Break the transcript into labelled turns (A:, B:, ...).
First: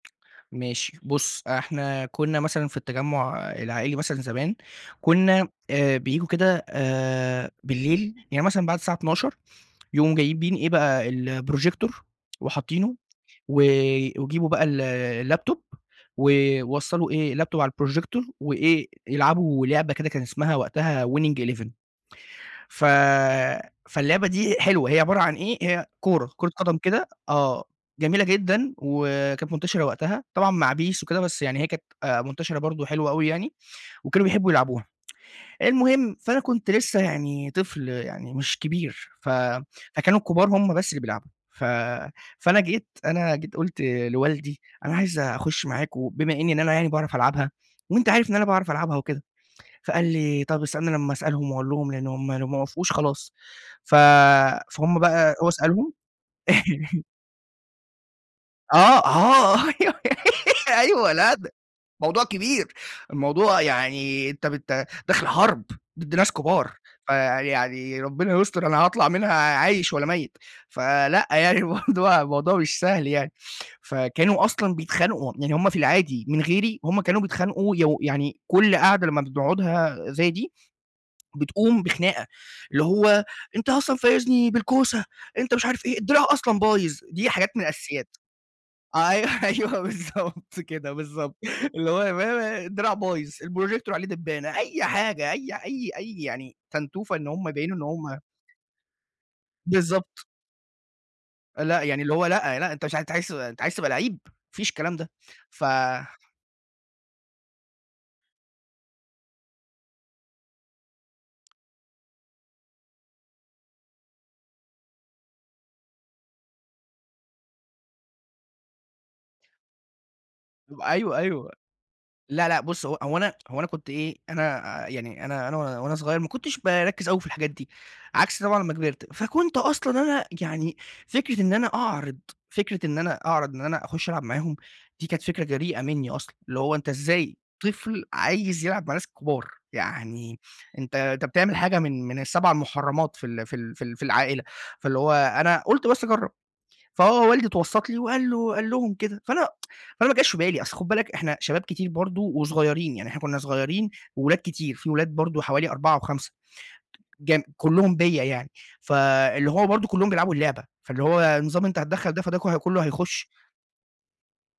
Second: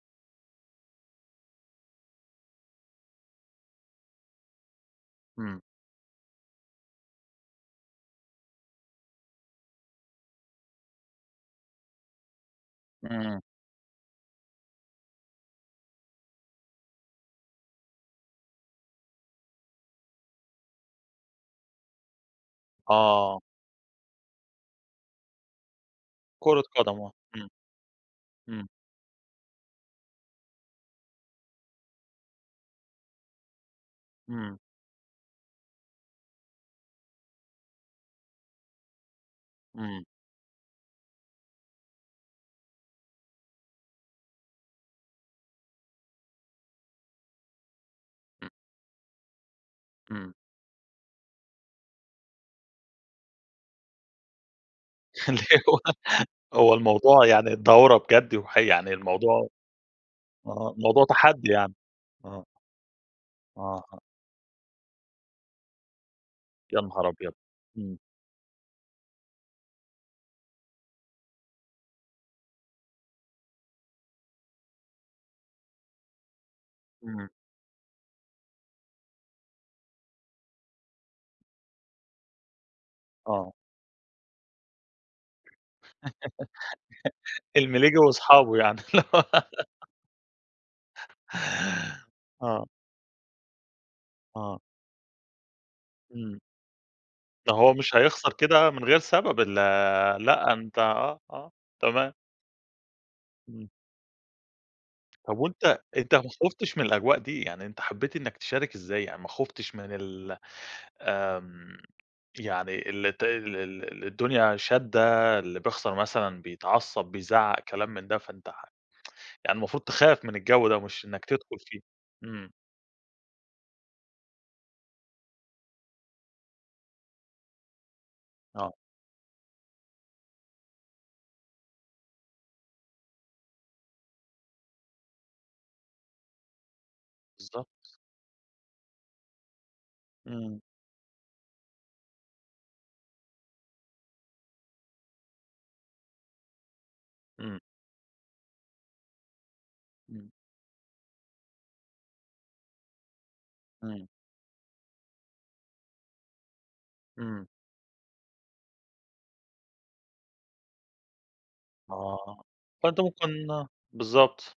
A: ماشي بُص، إحنا كنا مثلًا في التجمع العائلي مثلًا زمان، كنا
B: امم.
A: آآ بييجوا كده آآ بالليل يعني مثلًا بعد الساعة 00:00 يقوموا جايبين إيه بقى الprojector وحاطينه،
B: امم.
A: و ويجيبوا بقى ال الlaptop ويوصلوا إيه الlaptop على الprojecor، وإيه يلعبوا لعبة كده كان اسمها وقتها Winning 11 ف
B: آه.
A: فاللعبة دي حلوة هي عبارة عن إيه؟ هي كورة، كورة
B: كرة
A: قدم
B: قدم
A: كده
B: آه امم،
A: آه جميلة
B: امم.
A: جدًا، وكانت منتشرة وقتها، طبعًا مع PES وكده بس يعني هي كانت آآ منتشرة برضه حلوة أوي يعني، وكانوا بيحبوا
B: امم.
A: يلعبوها. المهم فأنا كنت لسه يعني طفل يعني مش كبير، ف
B: امم.
A: فكانوا الكبار هم بس اللي بيلعبوا، ف فأنا جيت أنا جيت قُلْت لوالدي: "أنا عايز أخش معاك وبما إني إن أنا يعني باعرف ألعبها، وأنتَ عارف إن أنا
B: امم.
A: باعرف ألعبها وكده." فقال
B: امم.
A: لي: "طيب استنn لما أسألهم وأقول لهم لأنهم لو ما وافقوش خلاص". ف فهُم بقى
B: اللي
A: هو
B: هو
A: سألهم
B: هو الموضوع يعني دورة بجد وحي يعني
A: آه،
B: الموضوع
A: آه أيوه،
B: آه موضوع
A: أيوه لأ، ده
B: تحدي يعني؟
A: موضوع
B: آه.
A: كبير، الموضوع
B: آه.
A: يعني أنتَ بت داخل حرب ضد ناس كبار،
B: يانهار أبيض! امم.
A: فيعني ربنا يستر أنا هاطلع منها عايش والّا ميّت؟ فلأ يعني برضه الموضوع مش سهل يعني، فكانوا أصلًا بيتخانقوا، يعني هم في العادي من غيري هم كانوا
B: امم.
A: بيتخانقوا يو يعني كل قاعدة لما بنقعدها زي دي بتقوم بخناقة، اللي هو
B: آه.
A: أنتَ أصلًا فايزني بالكوسة، أنتَ مش عارف إيه، الدراع أصلًا بايظ، دي حاجات من
B: المليجي
A: الأساسيات.
B: وأصحابه يعني.
A: أيوه، أيوه بالضبط كده، بالضبط اللي هو [unintelligible]
B: آه.
A: الدراع بايظ، الprojector عليه دبانة،
B: آه.
A: أي حاجة أي ح أي أي
B: إمم.
A: يعني تنتوفة إن هم
B: ما هو
A: يبينوا إن
B: مش
A: هم
B: هيخسر كده من غير سبب ال
A: بالضبط.
B: لأ، أنتَ آه، آه
A: لأ، يعني اللي
B: تمام.
A: هو لأ، لأ أنتَ مش ع أنتَ عايز ت أنتَ
B: امم.
A: عايز تبقى لعِّيب، ما فيش الكلام ده.
B: طب
A: فَ
B: وأنتَ أنتَ ما خُفْتش من الأجواء دي؟ يعني أنتَ حبيت إنك تشارك إزاي يعني ما خُفْتش من ال آمم يعني الت ال ال الدنيا شادّة اللي بيخسر مثلًا بيتعصب، بيزعق، كلام من ده. فأنتَ ح يعني المفروض تخاف من الجو ده مش
A: أيوه،
B: إنك
A: أيوه.
B: تدخل فيه.
A: لأ،
B: امم.
A: لأ بُص هو أنا هو أنا كنت إيه، أنا يعني أنا أنا وأنا صغير ما كنتش باركز أوي في الحاجات دي، عكس طبعًا أمّا
B: آه.
A: كبرت. فكنت أصلًا أنا يعني فكرة إن أنا أعرض فكرة إن أنا أعرض إن أنا أخش ألعب معاهم دي كانت فكرة جريئة منّي أصلًا، اللي هو أنتَ إزاي
B: بالضبط.
A: طفل عايز يلعب مع الناس الكبار؟ يعني
B: امم.
A: أنتَ أنتَ بتعمل حاجة من من ال7 مُحرمات في ال في ال في ال في العائلة، فاللي هو أنا قلت بس أجرب. فهو والدي
B: امم.
A: اتوسط لي وقال له قال لهم كده، فأنا فأنا ما
B: امم.
A: جاش بالي، أصل خُد بالك، إحنا شباب كتير برضه وصغيرين، يعني إحنا كنا صغيرين
B: امم.
A: وولاد كتير في ولاد برضه حوالي 4 أو 5 جم
B: امم.
A: كلهم بيّا يعني. فاللي هو برضه كلهم بيلعبوا اللعبة، فاللي هو النظام أنتَ هتتدخل ده، فده
B: آه،
A: ك كله
B: فأنتَ ممكن
A: هيخش.
B: بالضبط.